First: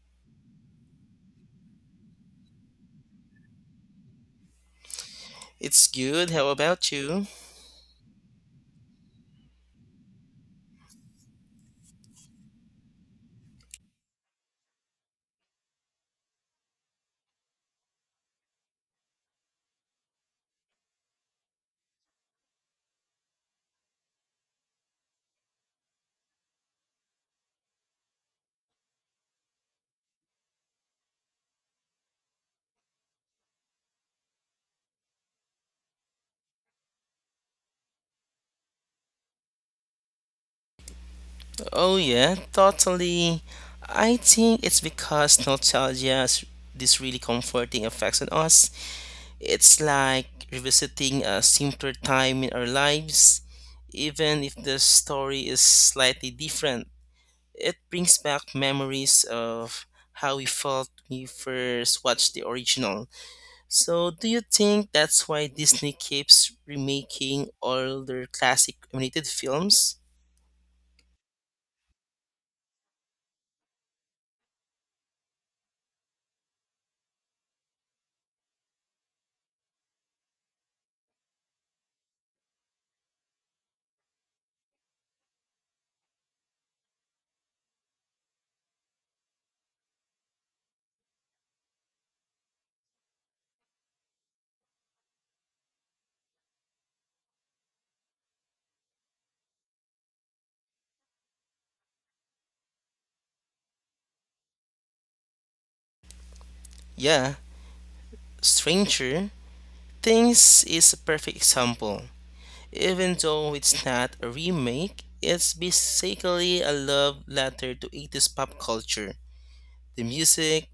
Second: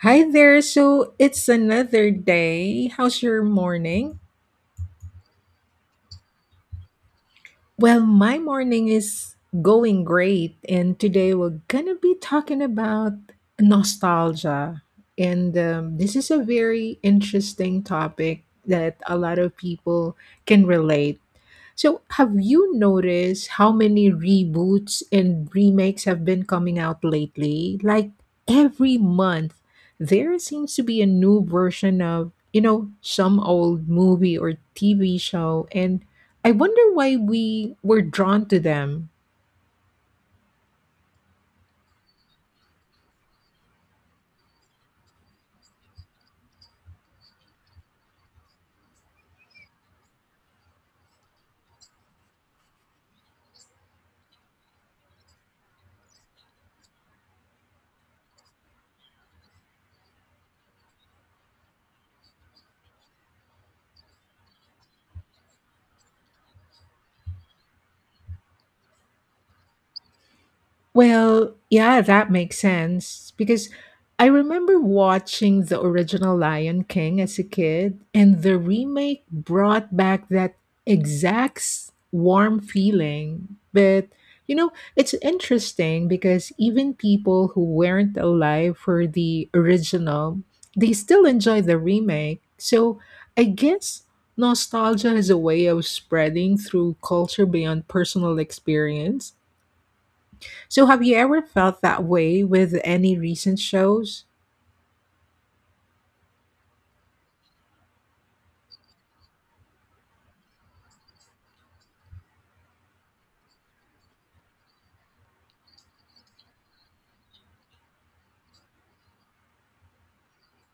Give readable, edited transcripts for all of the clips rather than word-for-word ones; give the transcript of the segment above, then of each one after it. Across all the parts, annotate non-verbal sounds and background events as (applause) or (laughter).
Hi there. So it's another day. How's your morning? It's good. How about you? Well, my morning is going great. And today we're going to be talking about nostalgia. And This is a very interesting topic that a lot of people can relate. So, have you noticed how many reboots and remakes have been coming out lately? Like every month, there seems to be a new version of, you know, some old movie or TV show. And I wonder why we were drawn to them. Oh, yeah, totally. I think it's because nostalgia has this really comforting effects on us. It's like revisiting a simpler time in our lives, even if the story is slightly different. It brings back memories of how we felt when we first watched the original. So, do you think that's why Disney keeps remaking all their classic animated films? Well, yeah, that makes sense because I remember watching the original Lion King as a kid, and the remake brought back that warm feeling. But, you know, it's interesting because even people who weren't alive for the original, they still enjoy the remake. So I guess nostalgia is a way of spreading through culture beyond personal experience. So, have you ever felt that way with any recent shows? Yeah, Stranger Things is a perfect example. Even though it's not a remake, it's basically a love letter to 80s pop culture. The music,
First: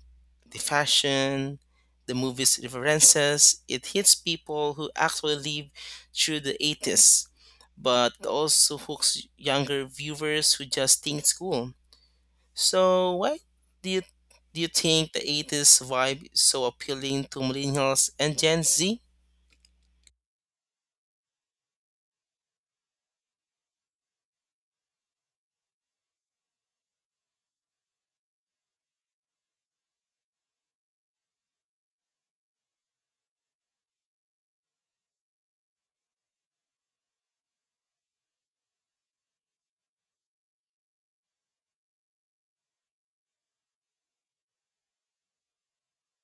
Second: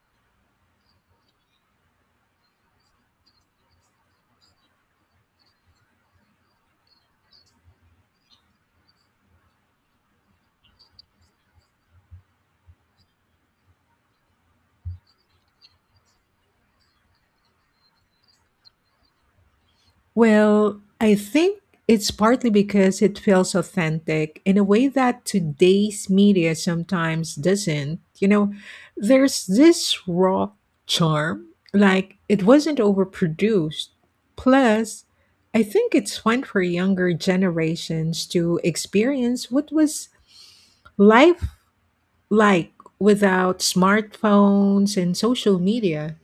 the fashion, the movie's references, it hits people who actually live through the 80s, but also hooks younger viewers who just think it's cool. So, why do you, do you think the 80s vibe is so appealing to millennials and Gen Z? Well, I think it's partly because it feels authentic in a way that today's media sometimes doesn't. You know, there's this raw charm, like it wasn't overproduced. Plus, I think it's fun for younger generations to experience what was life like without smartphones and social media.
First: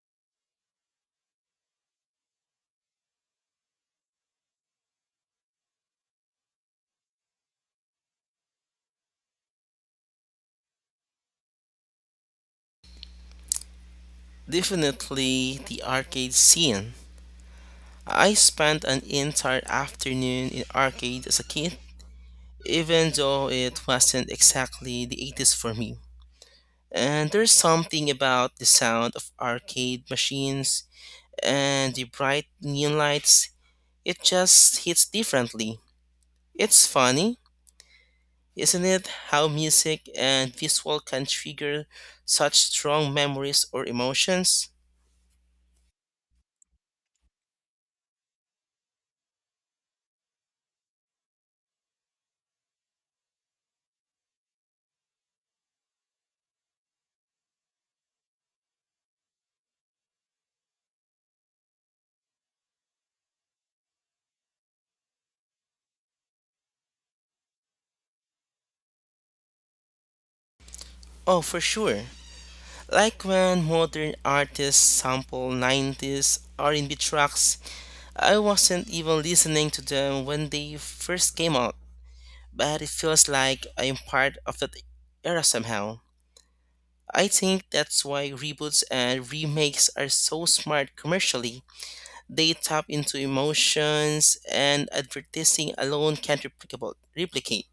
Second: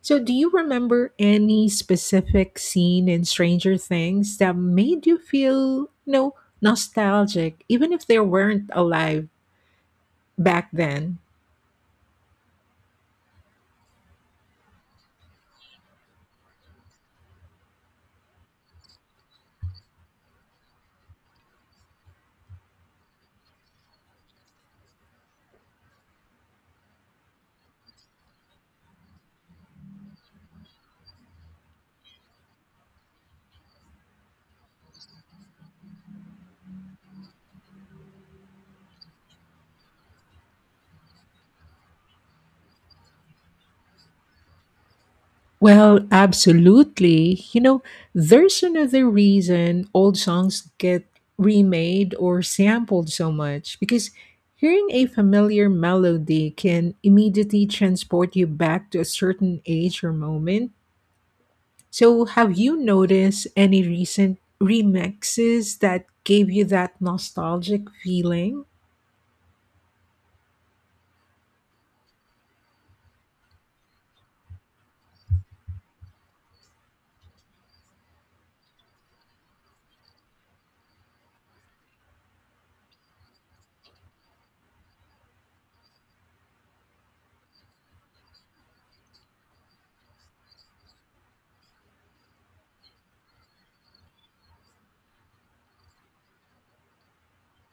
So, do you remember any specific scene in Stranger Things that made you feel, you know, nostalgic, even if they weren't alive back then? Definitely the arcade scene. I spent an entire afternoon in arcade as a kid, even though it wasn't exactly the 80s for me. And there's something about the sound of arcade machines and the bright neon lights, it just hits differently. It's funny, isn't it, how music and visual can trigger such strong memories or emotions? Well, absolutely. You know, there's another reason old songs get remade or sampled so much because hearing a familiar melody can immediately transport you back to a certain age or moment. So, have you noticed any recent remixes that gave you that nostalgic feeling? Oh, for sure. Like when modern artists sample 90s R&B tracks, I wasn't even listening to them when they first came out, but it feels like I'm part of that era somehow. I think that's why reboots and remakes are so smart commercially. They tap into emotions and advertising alone can't replicate.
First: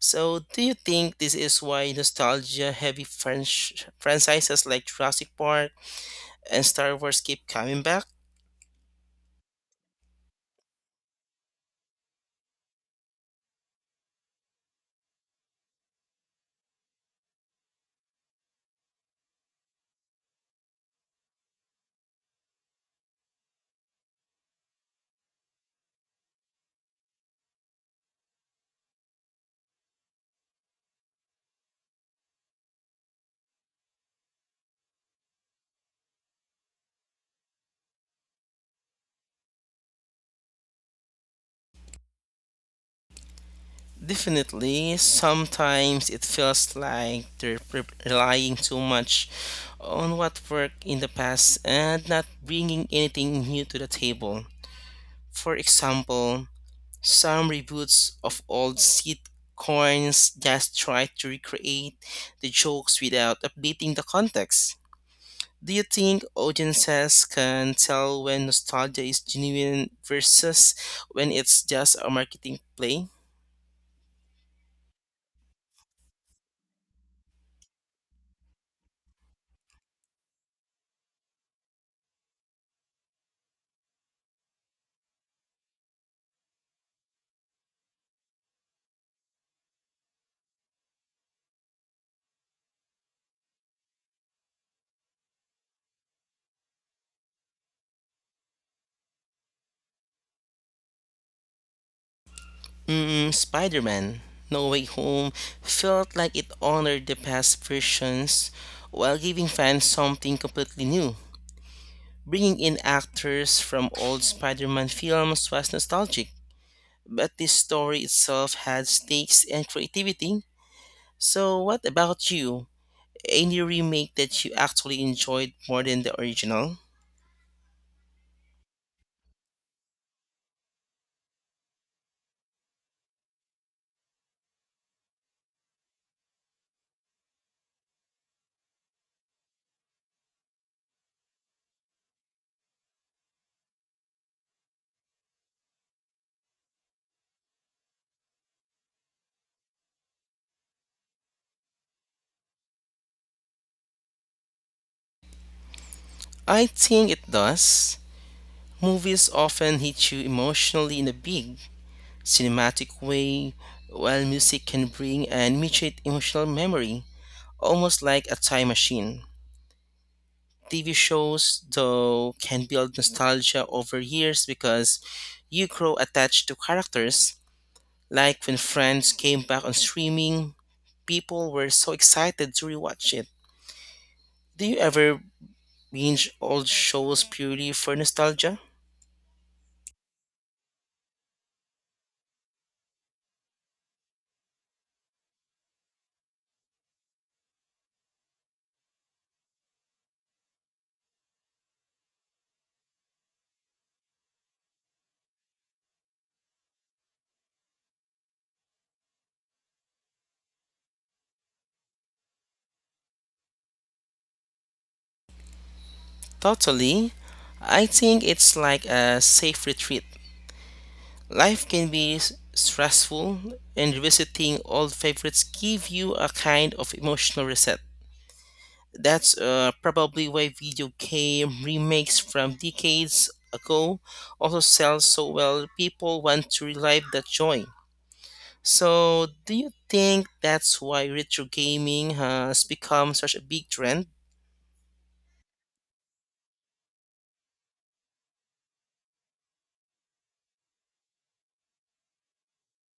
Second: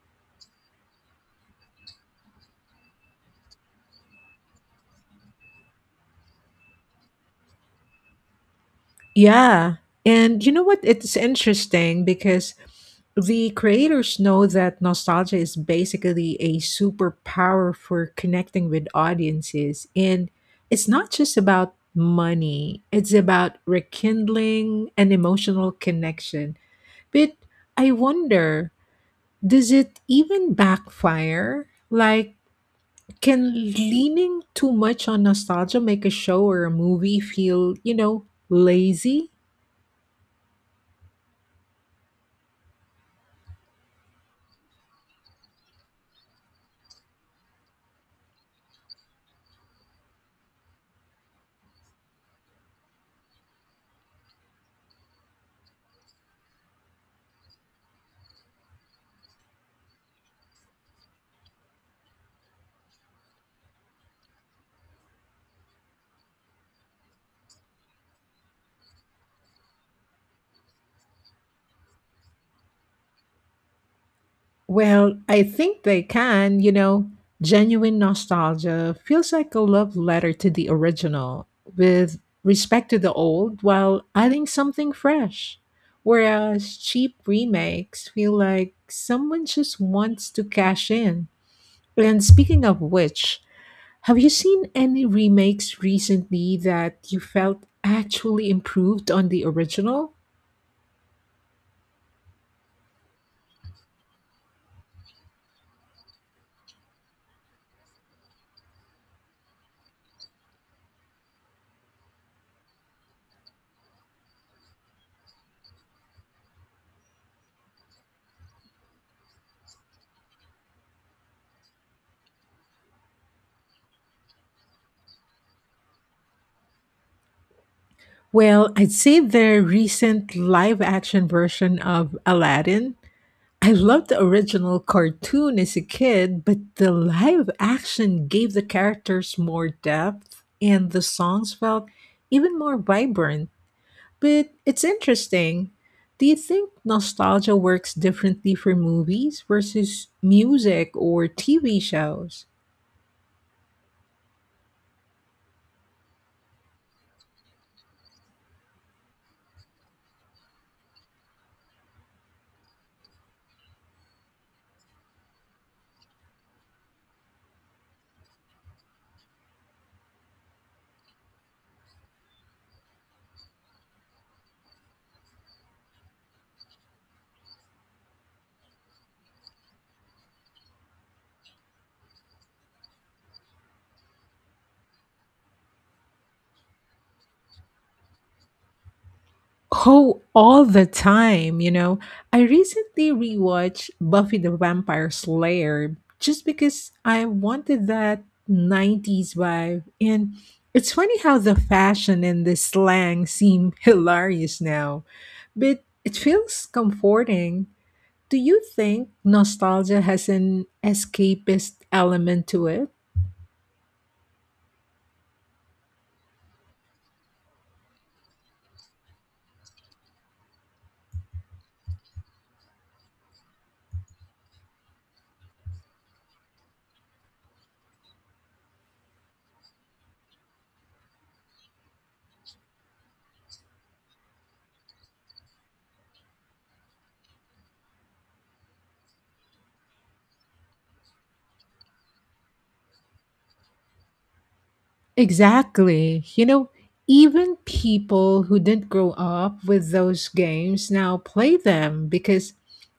So, do you think this is why nostalgia heavy franchises like Jurassic Park and Star Wars keep coming back? Yeah. And you know what? It's interesting because the creators know that nostalgia is basically a superpower for connecting with audiences. And it's not just about money, it's about rekindling an emotional connection. But I wonder, does it even backfire? Like, can leaning too much on nostalgia make a show or a movie feel, you know, lazy? Definitely, sometimes it feels like they're relying too much on what worked in the past and not bringing anything new to the table. For example, some reboots of old sitcoms just try to recreate the jokes without updating the context. Do you think audiences can tell when nostalgia is genuine versus when it's just a marketing play? Well, I think they can, you know. Genuine nostalgia feels like a love letter to the original with respect to the old while adding something fresh. Whereas cheap remakes feel like someone just wants to cash in. And speaking of which, have you seen any remakes recently that you felt actually improved on the original? Mm, Spider Man No Way Home felt like it honored the past versions while giving fans something completely new. Bringing in actors from old Spider Man films was nostalgic, but the story itself had stakes and creativity. So, what about you? Any remake that you actually enjoyed more than the original? Well, I'd say their recent live action version of Aladdin. I loved the original cartoon as a kid, but the live action gave the characters more depth and the songs felt even more vibrant. But it's interesting. Do you think nostalgia works differently for movies versus music or TV shows? I think it does. Movies often hit you emotionally in a big, cinematic way, while music can bring an immediate emotional memory, almost like a time machine. TV shows, though, can build nostalgia over years because you grow attached to characters. Like when Friends came back on streaming, people were so excited to rewatch it. Do you ever binge old shows purely for nostalgia? Oh, all the time, you know. I recently rewatched Buffy the Vampire Slayer just because I wanted that 90s vibe. And it's funny how the fashion and the slang seem (laughs) hilarious now, but it feels comforting. Do you think nostalgia has an escapist element to it? Totally. I think it's like a safe retreat. Life can be stressful, and revisiting old favorites give you a kind of emotional reset. That's probably why video game remakes from decades ago also sell so well. People want to relive that joy. So, do you think that's why retro gaming has become such a big trend? Exactly. You know, even people who didn't grow up with those games now play them because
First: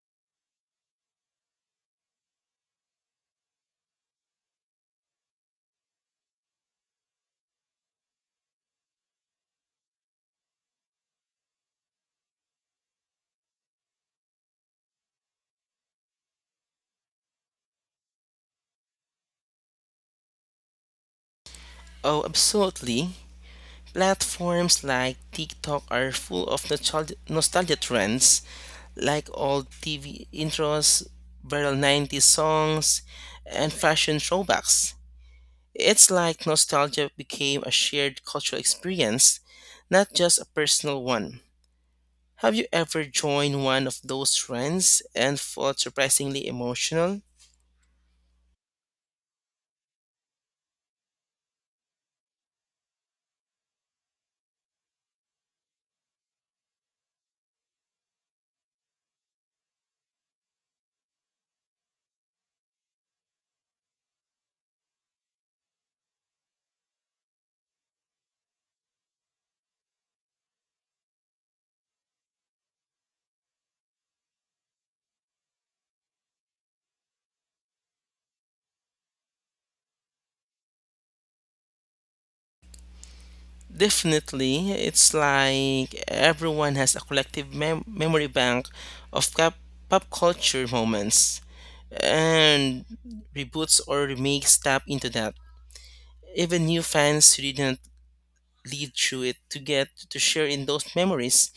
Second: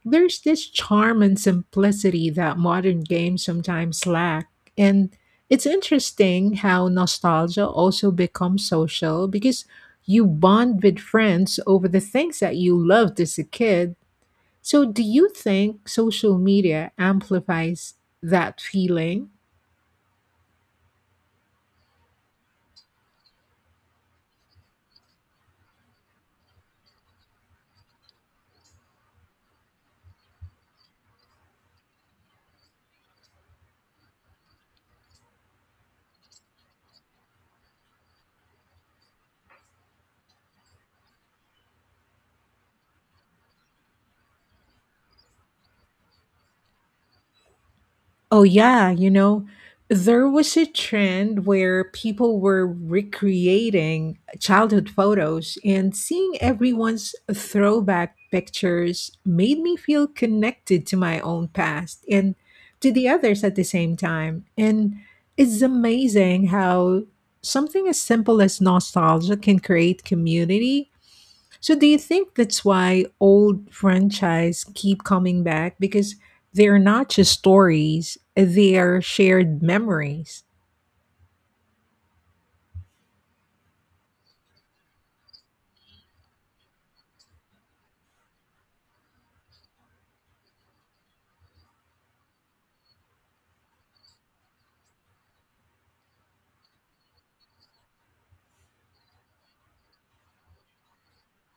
there's this charm and simplicity that modern games sometimes lack. And it's interesting how nostalgia also becomes social because you bond with friends over the things that you loved as a kid. So, do you think social media amplifies that feeling? Oh, absolutely. Platforms like TikTok are full of nostalgia trends, like old TV intros, viral 90s songs, and fashion throwbacks. It's like nostalgia became a shared cultural experience, not just a personal one. Have you ever joined one of those trends and felt surprisingly emotional? Oh, yeah. You know, there was a trend where people were recreating childhood photos, and seeing everyone's throwback pictures made me feel connected to my own past and to the others at the same time. And it's amazing how something as simple as nostalgia can create community. So do you think that's why old franchise keep coming back because they're not just stories, they're shared memories? Definitely, it's like everyone has a collective memory bank of pop culture moments, and reboots or remakes tap into that. Even new fans who didn't live through it to get to share in those memories.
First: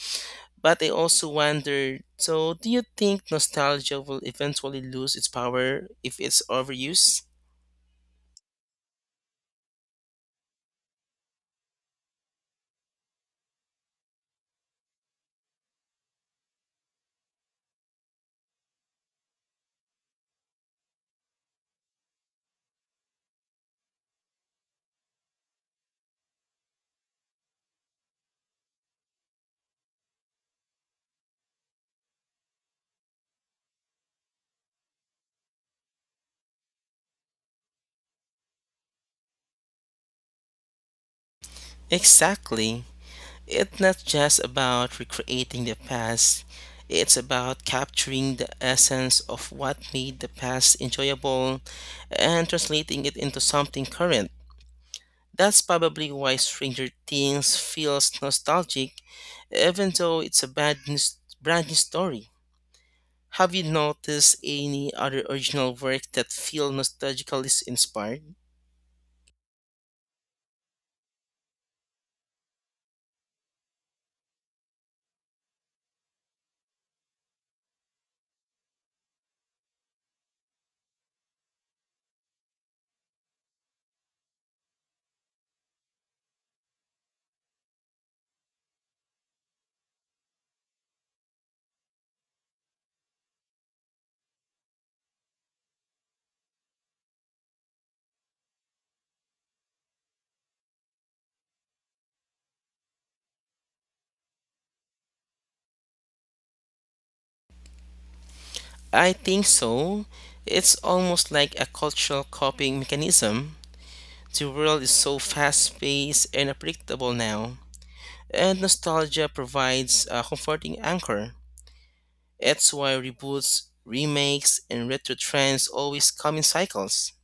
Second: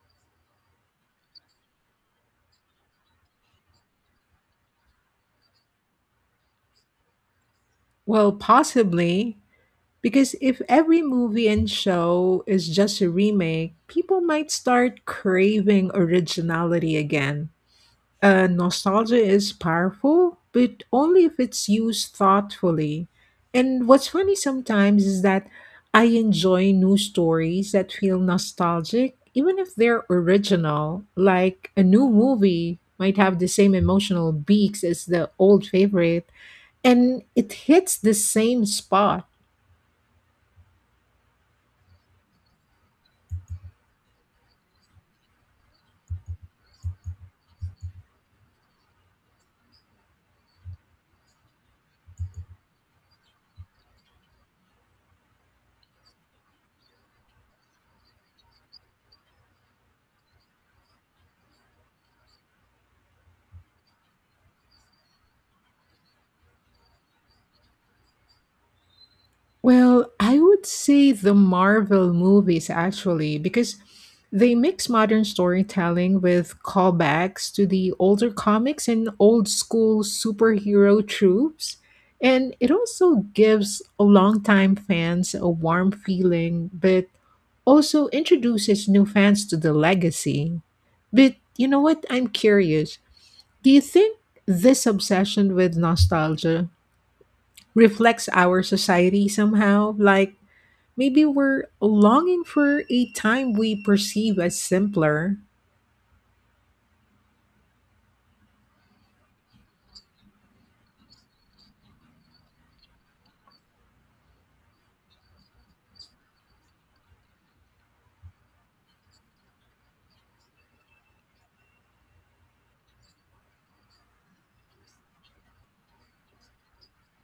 But I also wonder, so, do you think nostalgia will eventually lose its power if it's overused? Well, possibly, because if every movie and show is just a remake, people might start craving originality again. Nostalgia is powerful, but only if it's used thoughtfully. And what's funny sometimes is that I enjoy new stories that feel nostalgic, even if they're original. Like a new movie might have the same emotional beats as the old favorite, and it hits the same spot. Exactly. It's not just about recreating the past, it's about capturing the essence of what made the past enjoyable and translating it into something current. That's probably why Stranger Things feels nostalgic, even though it's a bad news, brand new story. Have you noticed any other original work that feel nostalgically inspired? Well, I would say the Marvel movies actually, because they mix modern storytelling with callbacks to the older comics and old school superhero tropes. And it also gives longtime fans a warm feeling, but also introduces new fans to the legacy. But you know what? I'm curious. Do you think this obsession with nostalgia reflects our society somehow? Like, maybe we're longing for a time we perceive as simpler. I think so. It's almost like a cultural copying mechanism. The world is so fast paced and unpredictable now, and nostalgia provides a comforting anchor. That's why reboots, remakes, and retro trends always come in cycles.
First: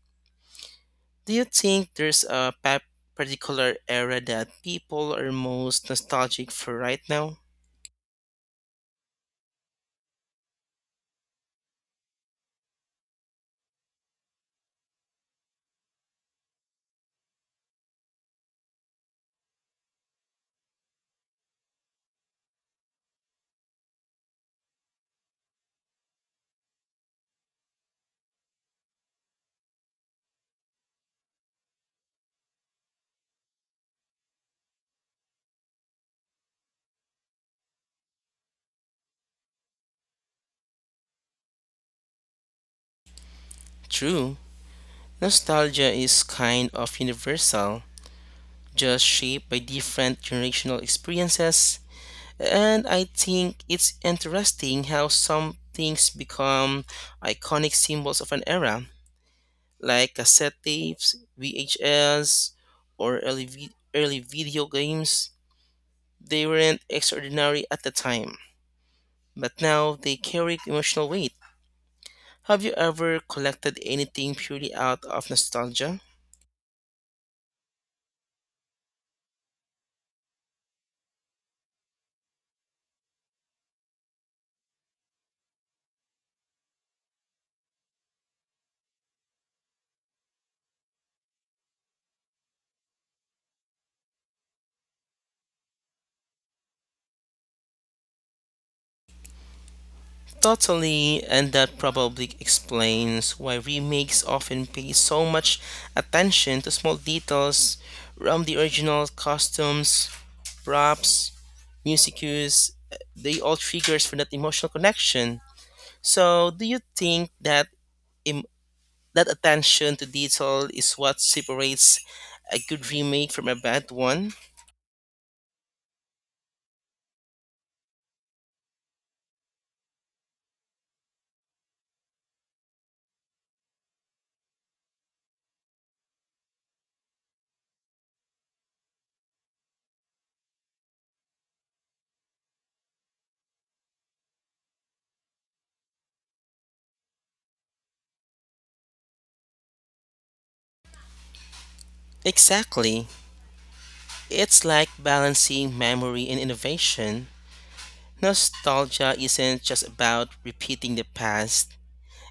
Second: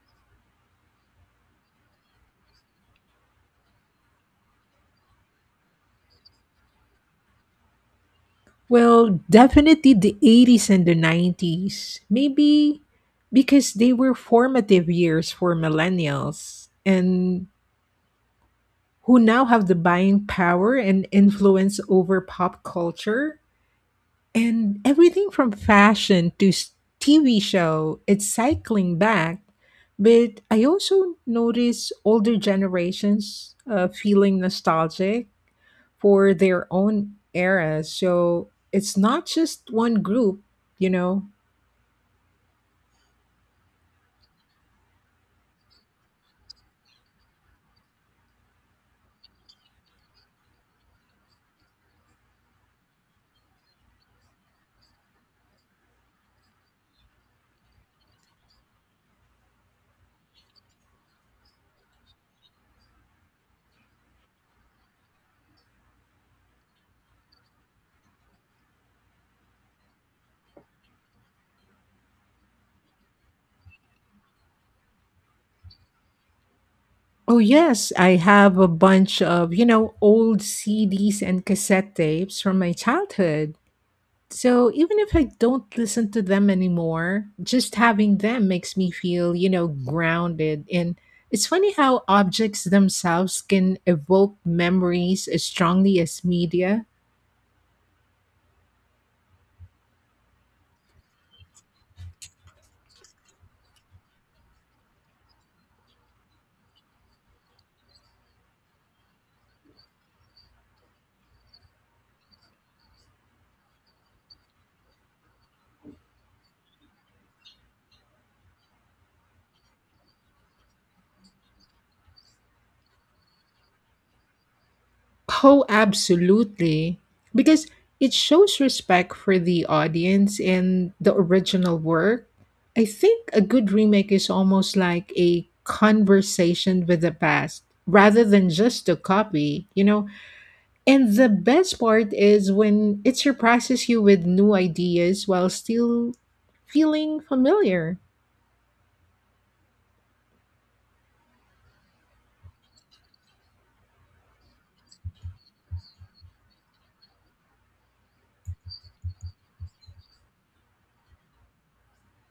Do you think there's a particular era that people are most nostalgic for right now? Well, definitely the 80s and the 90s. Maybe because they were formative years for millennials and who now have the buying power and influence over pop culture and everything from fashion to s- TV show, it's cycling back. But I also notice older generations feeling nostalgic for their own era. So it's not just one group, you know. True, nostalgia is kind of universal, just shaped by different generational experiences. And I think it's interesting how some things become iconic symbols of an era, like cassette tapes, VHS, or early video games. They weren't extraordinary at the time, but now they carry emotional weight. Have you ever collected anything purely out of nostalgia? Oh, yes, I have a bunch of, you know, old CDs and cassette tapes from my childhood. So even if I don't listen to them anymore, just having them makes me feel, you know, grounded. And it's funny how objects themselves can evoke memories as strongly as media. Totally, and that probably explains why remakes often pay so much attention to small details from the original costumes, props, music cues. They all triggers for that emotional connection. So, do you think that im- that attention to detail is what separates a good remake from a bad one? Oh, absolutely. Because it shows respect for the audience and the original work. I think a good remake is almost like a conversation with the past rather than just a copy, you know? And the best part is when it surprises you with new ideas while still feeling familiar. Exactly. It's like balancing memory and innovation. Nostalgia isn't just about repeating the past,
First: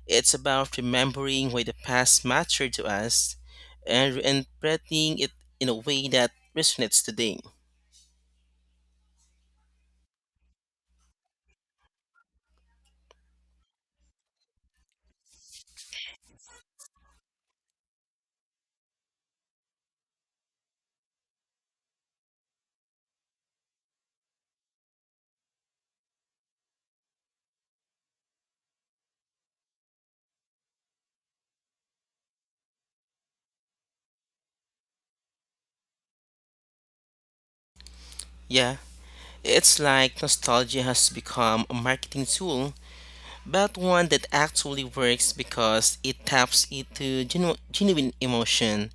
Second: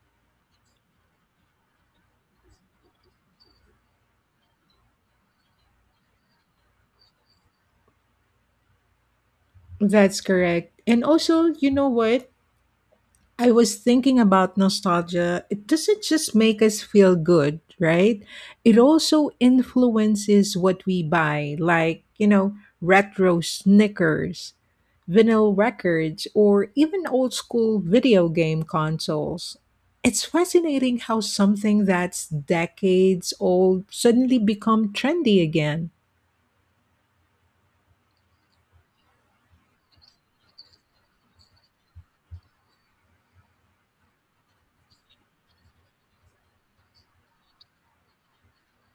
it's about remembering why the past mattered to us and interpreting it in a way that resonates today. That's correct. And also, you know what? I was thinking about nostalgia. It doesn't just make us feel good, right? It also influences what we buy, like, you know, retro sneakers, vinyl records, or even old school video game consoles. It's fascinating how something that's decades old suddenly become trendy again. Yeah, it's like nostalgia has become a marketing tool, but one that actually works because it taps into genuine emotion.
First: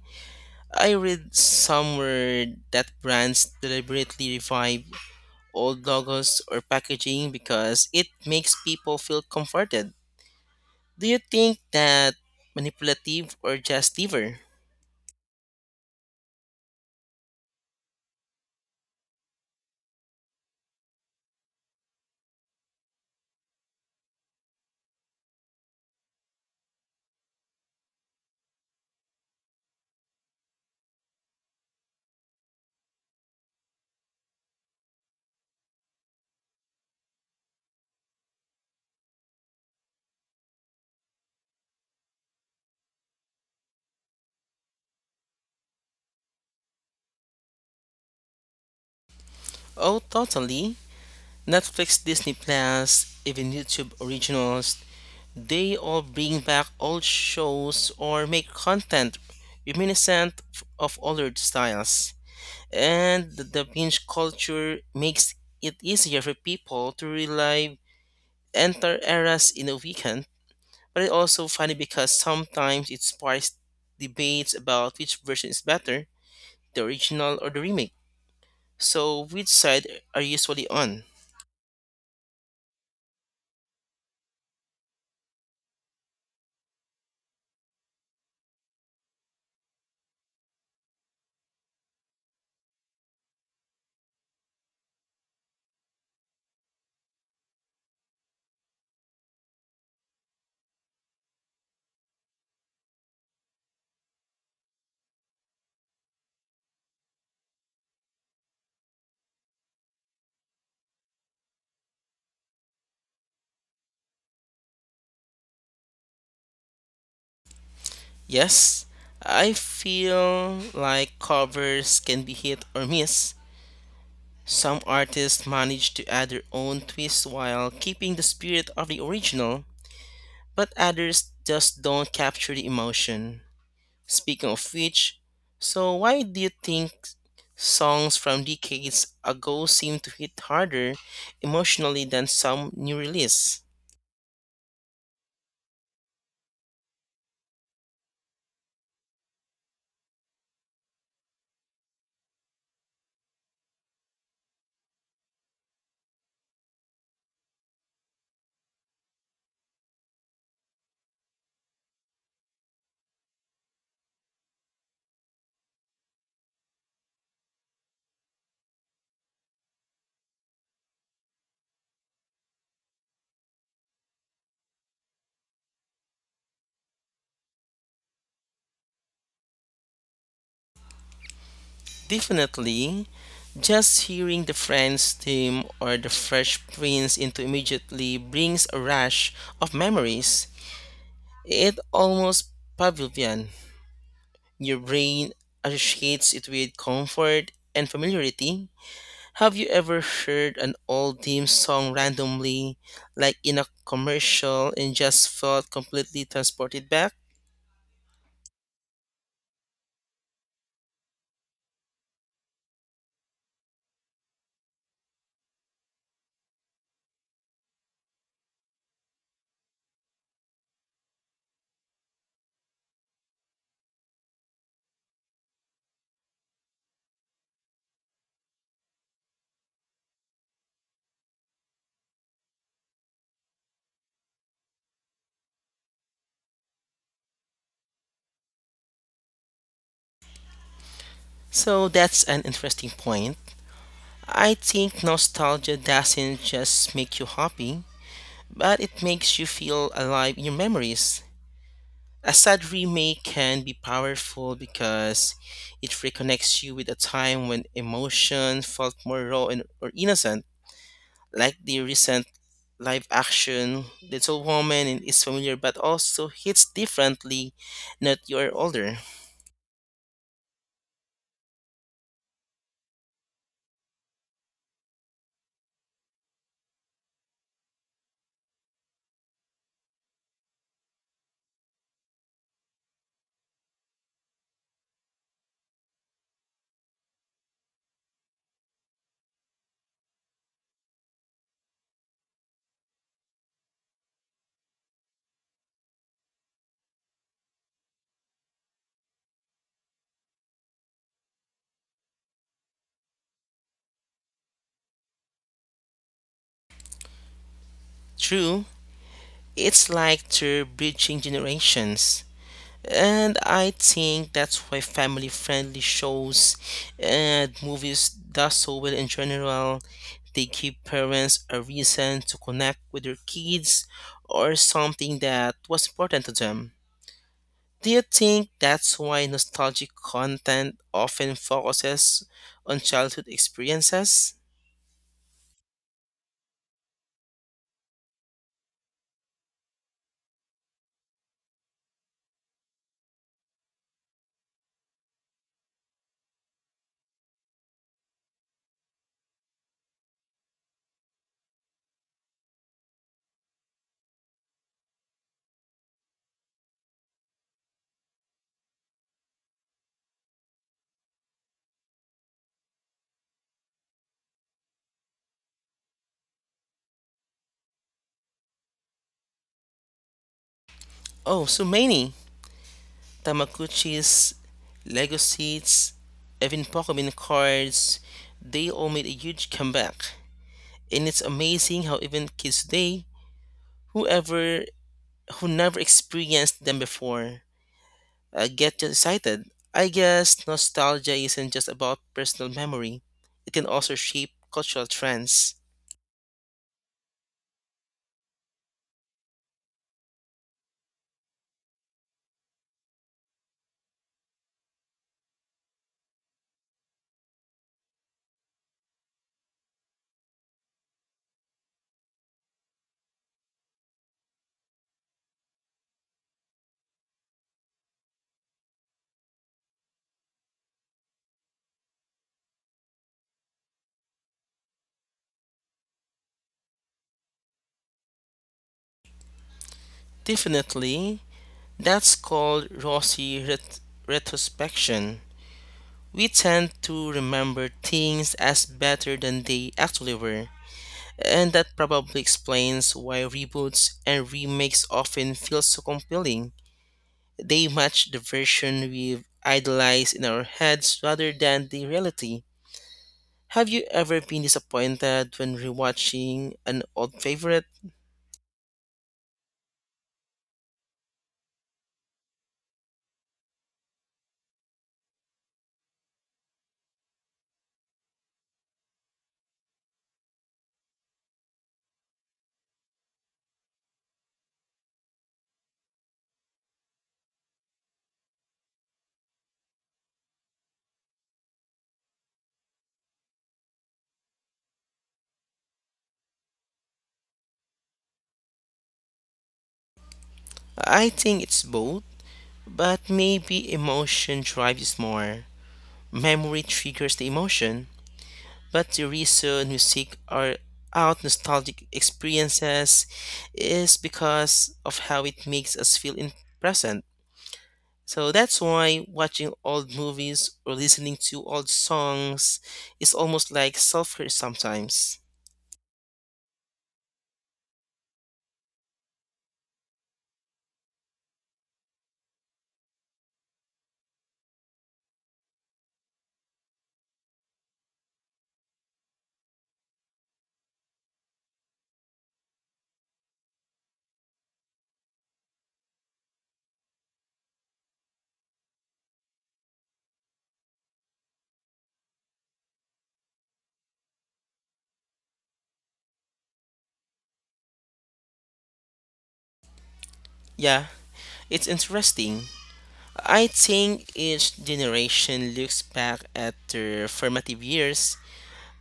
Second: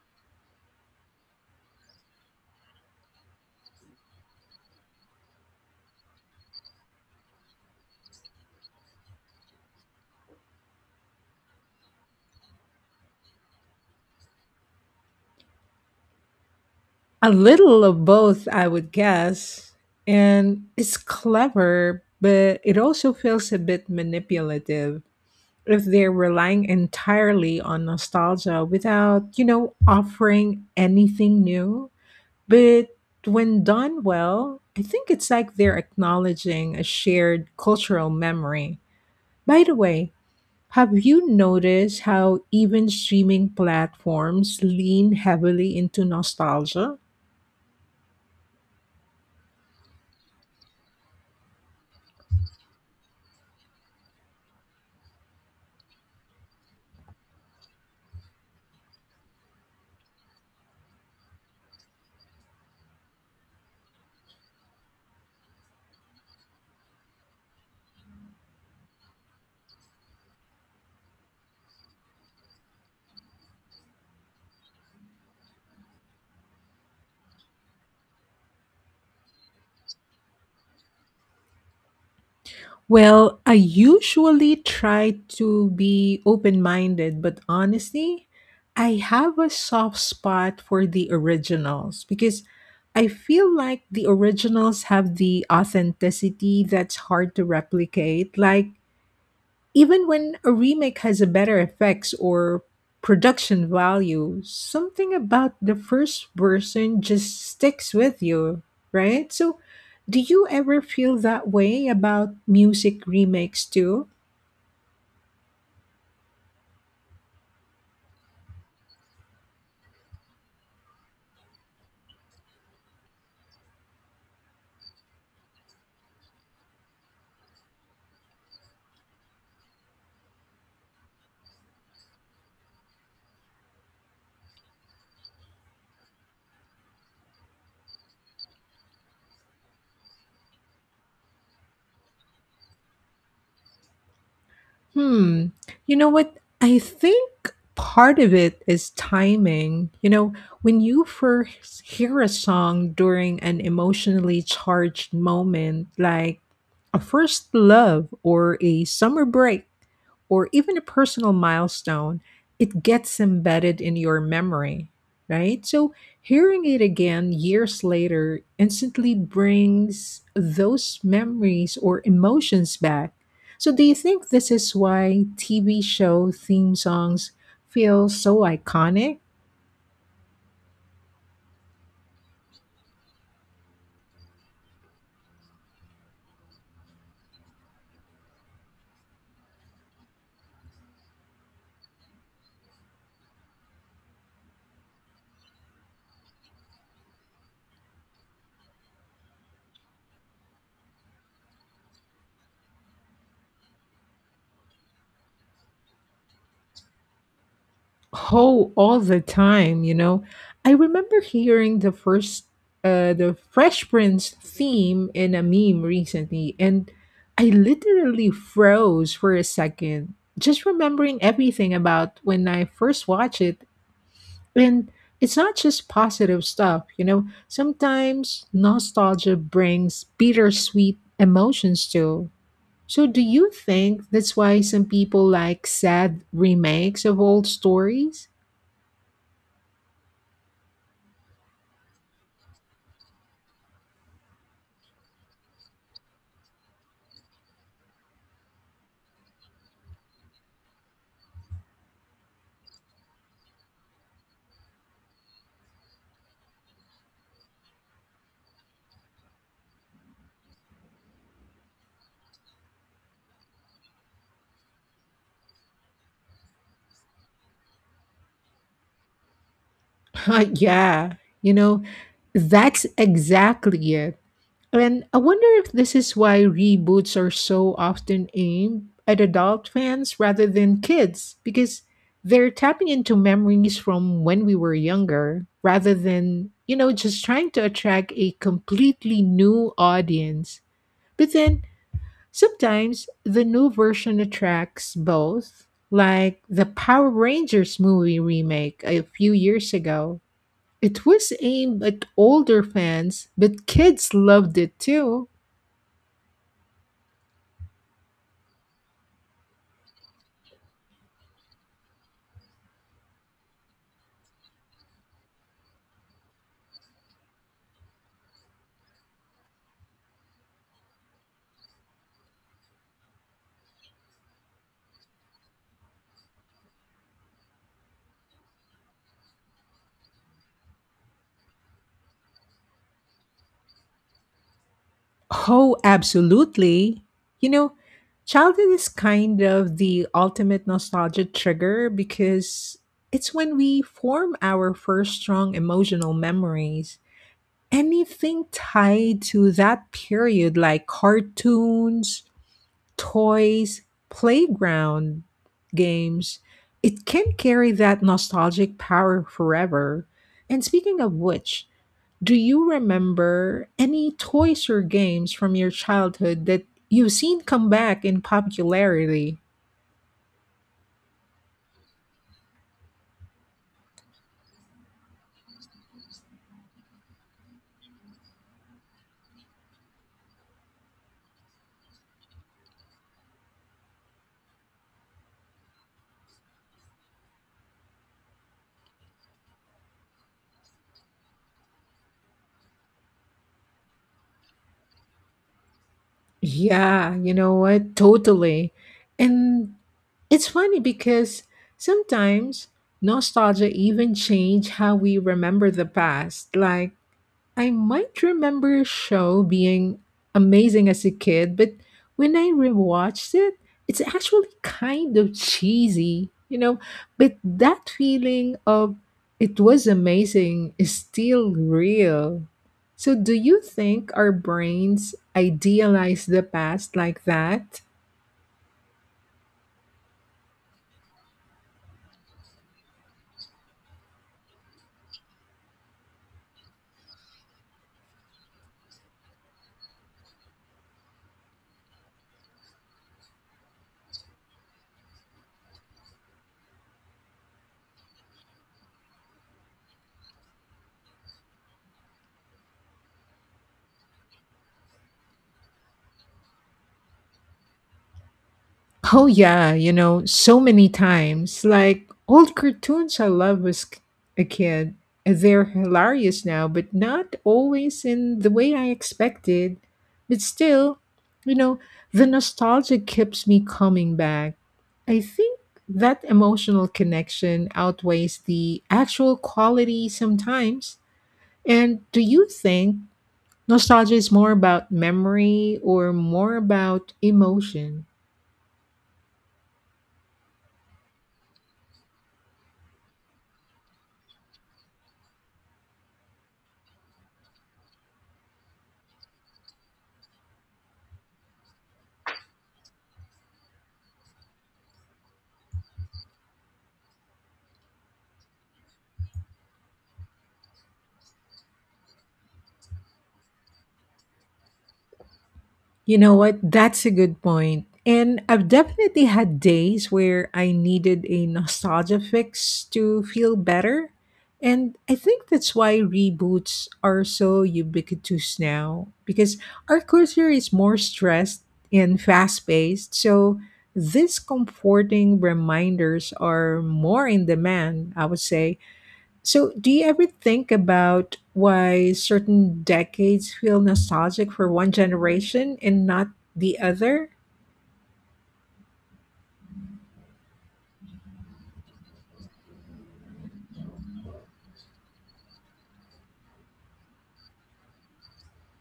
I read somewhere that brands deliberately revive old logos or packaging because it makes people feel comforted. Do you think that manipulative or just clever? A little of both, I would guess. And it's clever, but it also feels a bit manipulative if they're relying entirely on nostalgia without, you know, offering anything new. But when done well, I think it's like they're acknowledging a shared cultural memory. By the way, have you noticed how even streaming platforms lean heavily into nostalgia? Oh, totally. Netflix, Disney Plus, even YouTube originals, they all bring back old shows or make content reminiscent of older styles. And the binge culture makes it easier for people to relive enter eras in a weekend. But it's also funny because sometimes it sparks debates about which version is better, the original or the remake. So, which side are you usually on? Well, I usually try to be open minded, but honestly, I have a soft spot for the originals because I feel like the originals have the authenticity that's hard to replicate. Like, even when a remake has a better effects or production value, something about the first version just sticks with you, right? So, do you ever feel that way about music remakes too? Yes, I feel like covers can be hit or miss. Some artists manage to add their own twist while keeping the spirit of the original, but others just don't capture the emotion. Speaking of which, so why do you think songs from decades ago seem to hit harder emotionally than some new release? Hmm. You know what? I think part of it is timing. You know, when you first hear a song during an emotionally charged moment, like a first love or a summer break, or even a personal milestone, it gets embedded in your memory, right? So hearing it again years later instantly brings those memories or emotions back. So do you think this is why TV show theme songs feel so iconic? Definitely, just hearing the Friends theme or the Fresh Prince into immediately brings a rush of memories. It almost pavilion. Your brain associates it with comfort and familiarity. Have you ever heard an old theme song randomly, like in a commercial, and just felt completely transported back? Oh, all the time, you know. I remember hearing the Fresh Prince theme in a meme recently and I literally froze for a second just remembering everything about when I first watched it. And it's not just positive stuff, you know. Sometimes nostalgia brings bittersweet emotions too. So do you think that's why some people like sad remakes of old stories? So that's an interesting point. I think nostalgia doesn't just make you happy, but it makes you feel alive in your memories. A sad remake can be powerful because it reconnects you with a time when emotion felt more raw and or innocent, like the recent live action Little Woman and is familiar but also hits differently not you're older. (laughs) Yeah, you know, that's exactly it. And I wonder if this is why reboots are so often aimed at adult fans rather than kids, because they're tapping into memories from when we were younger rather than, you know, just trying to attract a completely new audience. But then sometimes the new version attracts both, like the Power Rangers movie remake a few years ago. It was aimed at older fans, but kids loved it too. True, it's like they're bridging generations. And I think that's why family friendly shows and movies does so well in general. They give parents a reason to connect with their kids or something that was important to them. Do you think that's why nostalgic content often focuses on childhood experiences? Oh, absolutely. You know, childhood is kind of the ultimate nostalgia trigger because it's when we form our first strong emotional memories. Anything tied to that period, like cartoons, toys, playground games, it can carry that nostalgic power forever. And speaking of which, do you remember any toys or games from your childhood that you've seen come back in popularity? Oh, so many Tamaguchis, Lego sets, even Pokemon cards, they all made a huge comeback. And it's amazing how even kids today, whoever who never experienced them before, get just excited. I guess nostalgia isn't just about personal memory; it can also shape cultural trends. Yeah, you know what? Totally. And it's funny because sometimes nostalgia even change how we remember the past. Like I might remember a show being amazing as a kid, but when I rewatched it, it's actually kind of cheesy, you know. But that feeling of it was amazing is still real. So, do you think our brains idealize the past like that? Definitely, that's called retrospection. We tend to remember things as better than they actually were, and that probably explains why reboots and remakes often feel so compelling. They match the version we've idolized in our heads rather than the reality. Have you ever been disappointed when rewatching an old favorite? Oh yeah, you know, so many times. Like old cartoons I loved a kid. They're hilarious now, but not always in the way I expected. But still, you know, the nostalgia keeps me coming back. I think that emotional connection outweighs the actual quality sometimes. And do you think nostalgia is more about memory or more about emotion? I think it's both, but maybe emotion drives us more. Memory triggers the emotion, but the reason we seek our out nostalgic experiences is because of how it makes us feel in present. So that's why watching old movies or listening to old songs is almost like self-care sometimes. You know what? That's a good point. And I've definitely had days where I needed a nostalgia fix to feel better. And I think that's why reboots are so ubiquitous now, because our culture is more stressed and fast paced. So these comforting reminders are more in demand, I would say. So, do you ever think about why certain decades feel nostalgic for one generation and not the other? Yeah, it's interesting. I think each generation looks back at their formative years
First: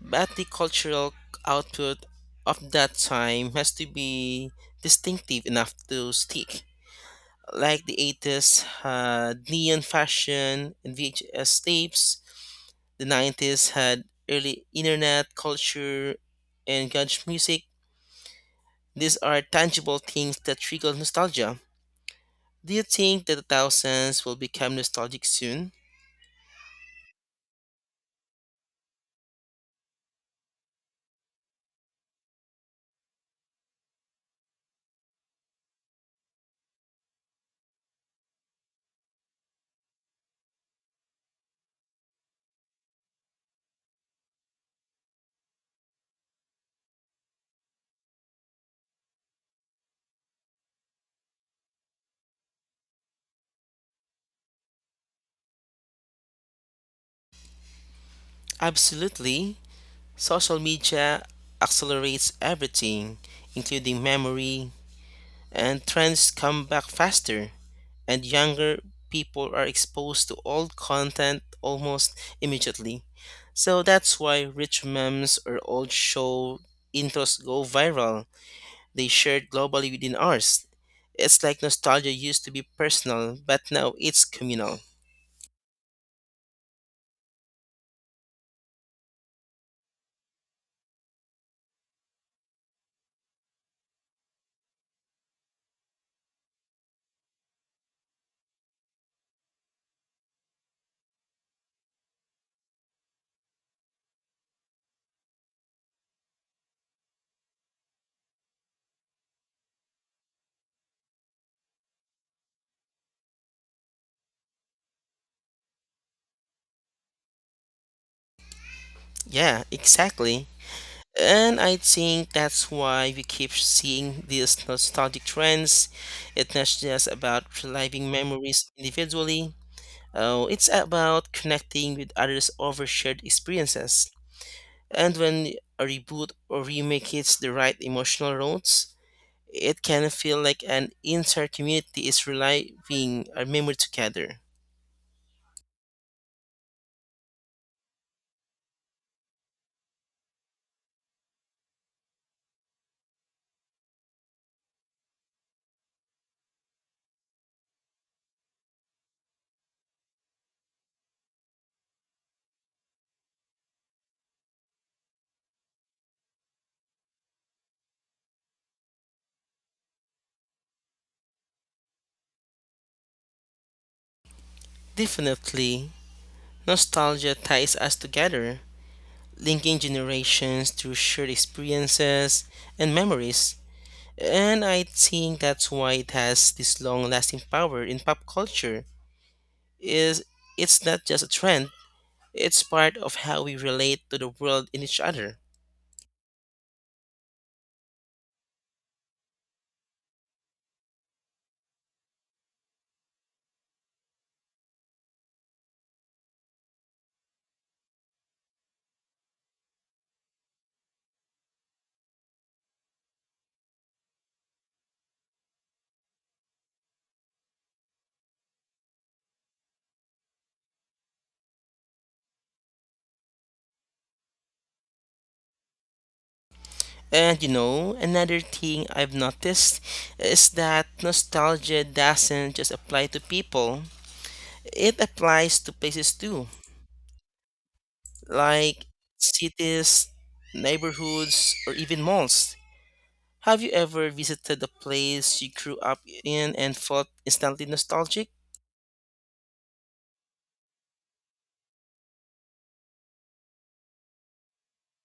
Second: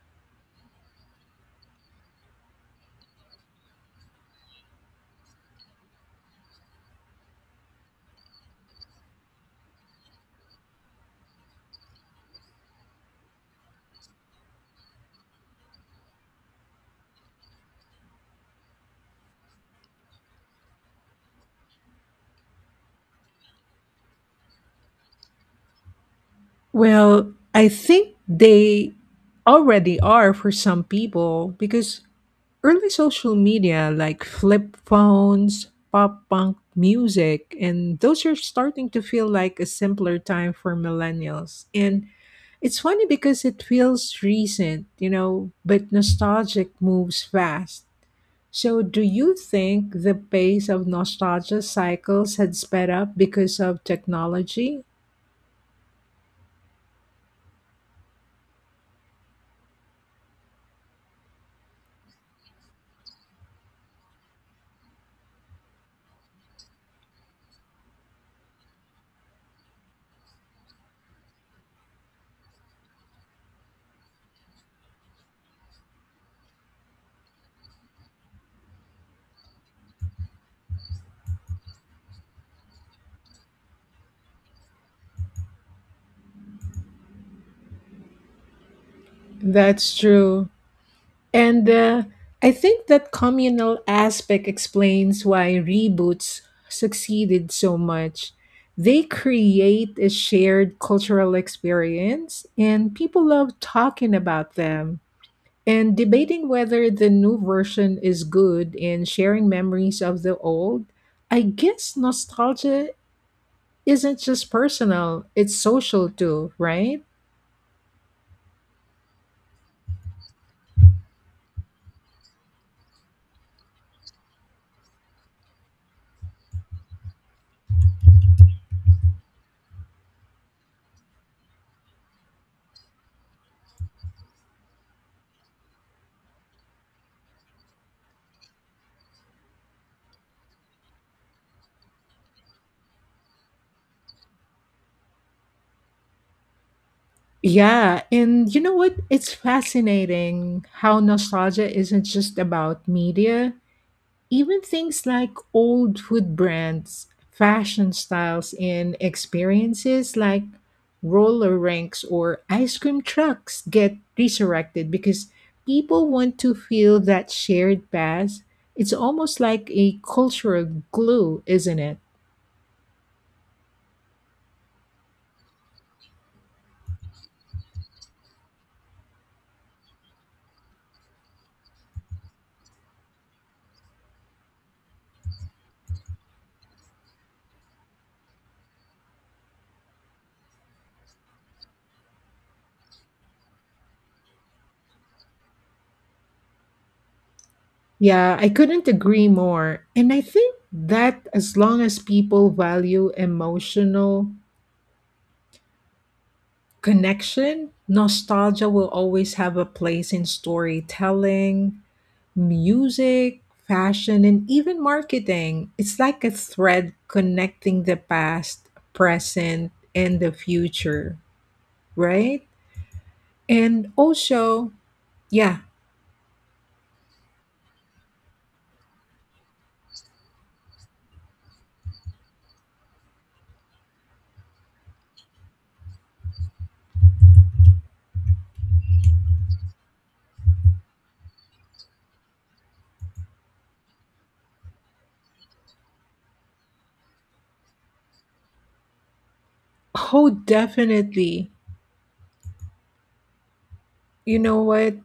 but the cultural output of that time has to be distinctive enough to stick. Like the 80s had neon fashion and VHS tapes, the 90s had early internet culture and grunge music. These are tangible things that trigger nostalgia. Do you think that the thousands will become nostalgic soon? Well, I think they already are for some people because early social media like flip phones, pop punk music, and those are starting to feel like a simpler time for millennials. And it's funny because it feels recent, you know, but nostalgic moves fast. So, do you think the pace of nostalgia cycles had sped up because of technology? Absolutely. Social media accelerates everything, including memory, and trends come back faster, and younger people are exposed to old content almost immediately. So that's why rich memes or old show intros go viral. They shared globally within ours. It's like nostalgia used to be personal, but now it's communal. That's true. And I think that communal aspect explains why reboots succeeded so much. They create a shared cultural experience, and people love talking about them and debating whether the new version is good and sharing memories of the old. I guess nostalgia isn't just personal, it's social too, right? Yeah, exactly. And I think that's why we keep seeing these nostalgic trends. It's not just about reliving memories individually. Oh, it's about connecting with others over shared experiences. And when a reboot or remake hits the right emotional notes, it can feel like an entire community is reliving a memory together. Yeah, and you know what? It's fascinating how nostalgia isn't just about media. Even things like old food brands, fashion styles, and experiences like roller rinks or ice cream trucks get resurrected because people want to feel that shared past. It's almost like a cultural glue, isn't it? Definitely, nostalgia ties us together, linking generations through shared experiences and memories. And I think that's why it has this long-lasting power in pop culture. Is it's not just a trend, it's part of how we relate to the world and each other. Yeah, I couldn't agree more. And I think that as long as people value emotional connection, nostalgia will always have a place in storytelling, music, fashion, and even marketing. It's like a thread connecting the past, present, and the future, right? And also, yeah. And you know, another thing I've noticed is that nostalgia doesn't just apply to people, it applies to places too, like cities, neighborhoods, or even malls. Have you ever visited a place you grew up in and felt instantly nostalgic? Oh, definitely. You know what?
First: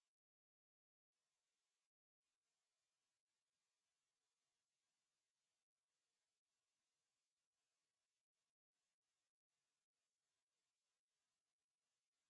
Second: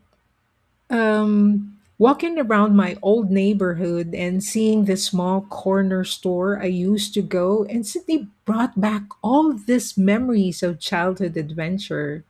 Walking around my old neighborhood and seeing the small corner store I used to go instantly brought back all these memories of childhood adventure.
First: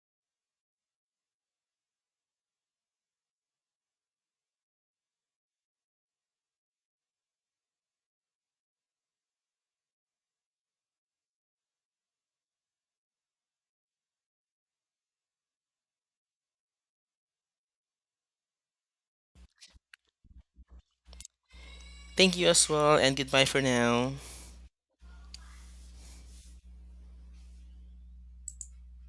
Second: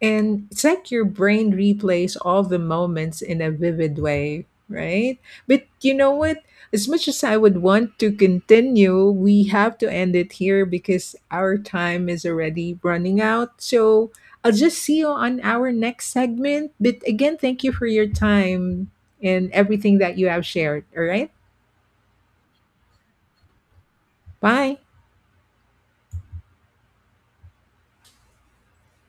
And it's like your brain replays all the moments in a vivid way, right? But you know what? As much as I would want to continue, we have to end it here because our time is already running out. So I'll just see you on our next segment. But again, thank you for your time and everything that you have shared. All right? Thank you as well, and goodbye for now. Bye.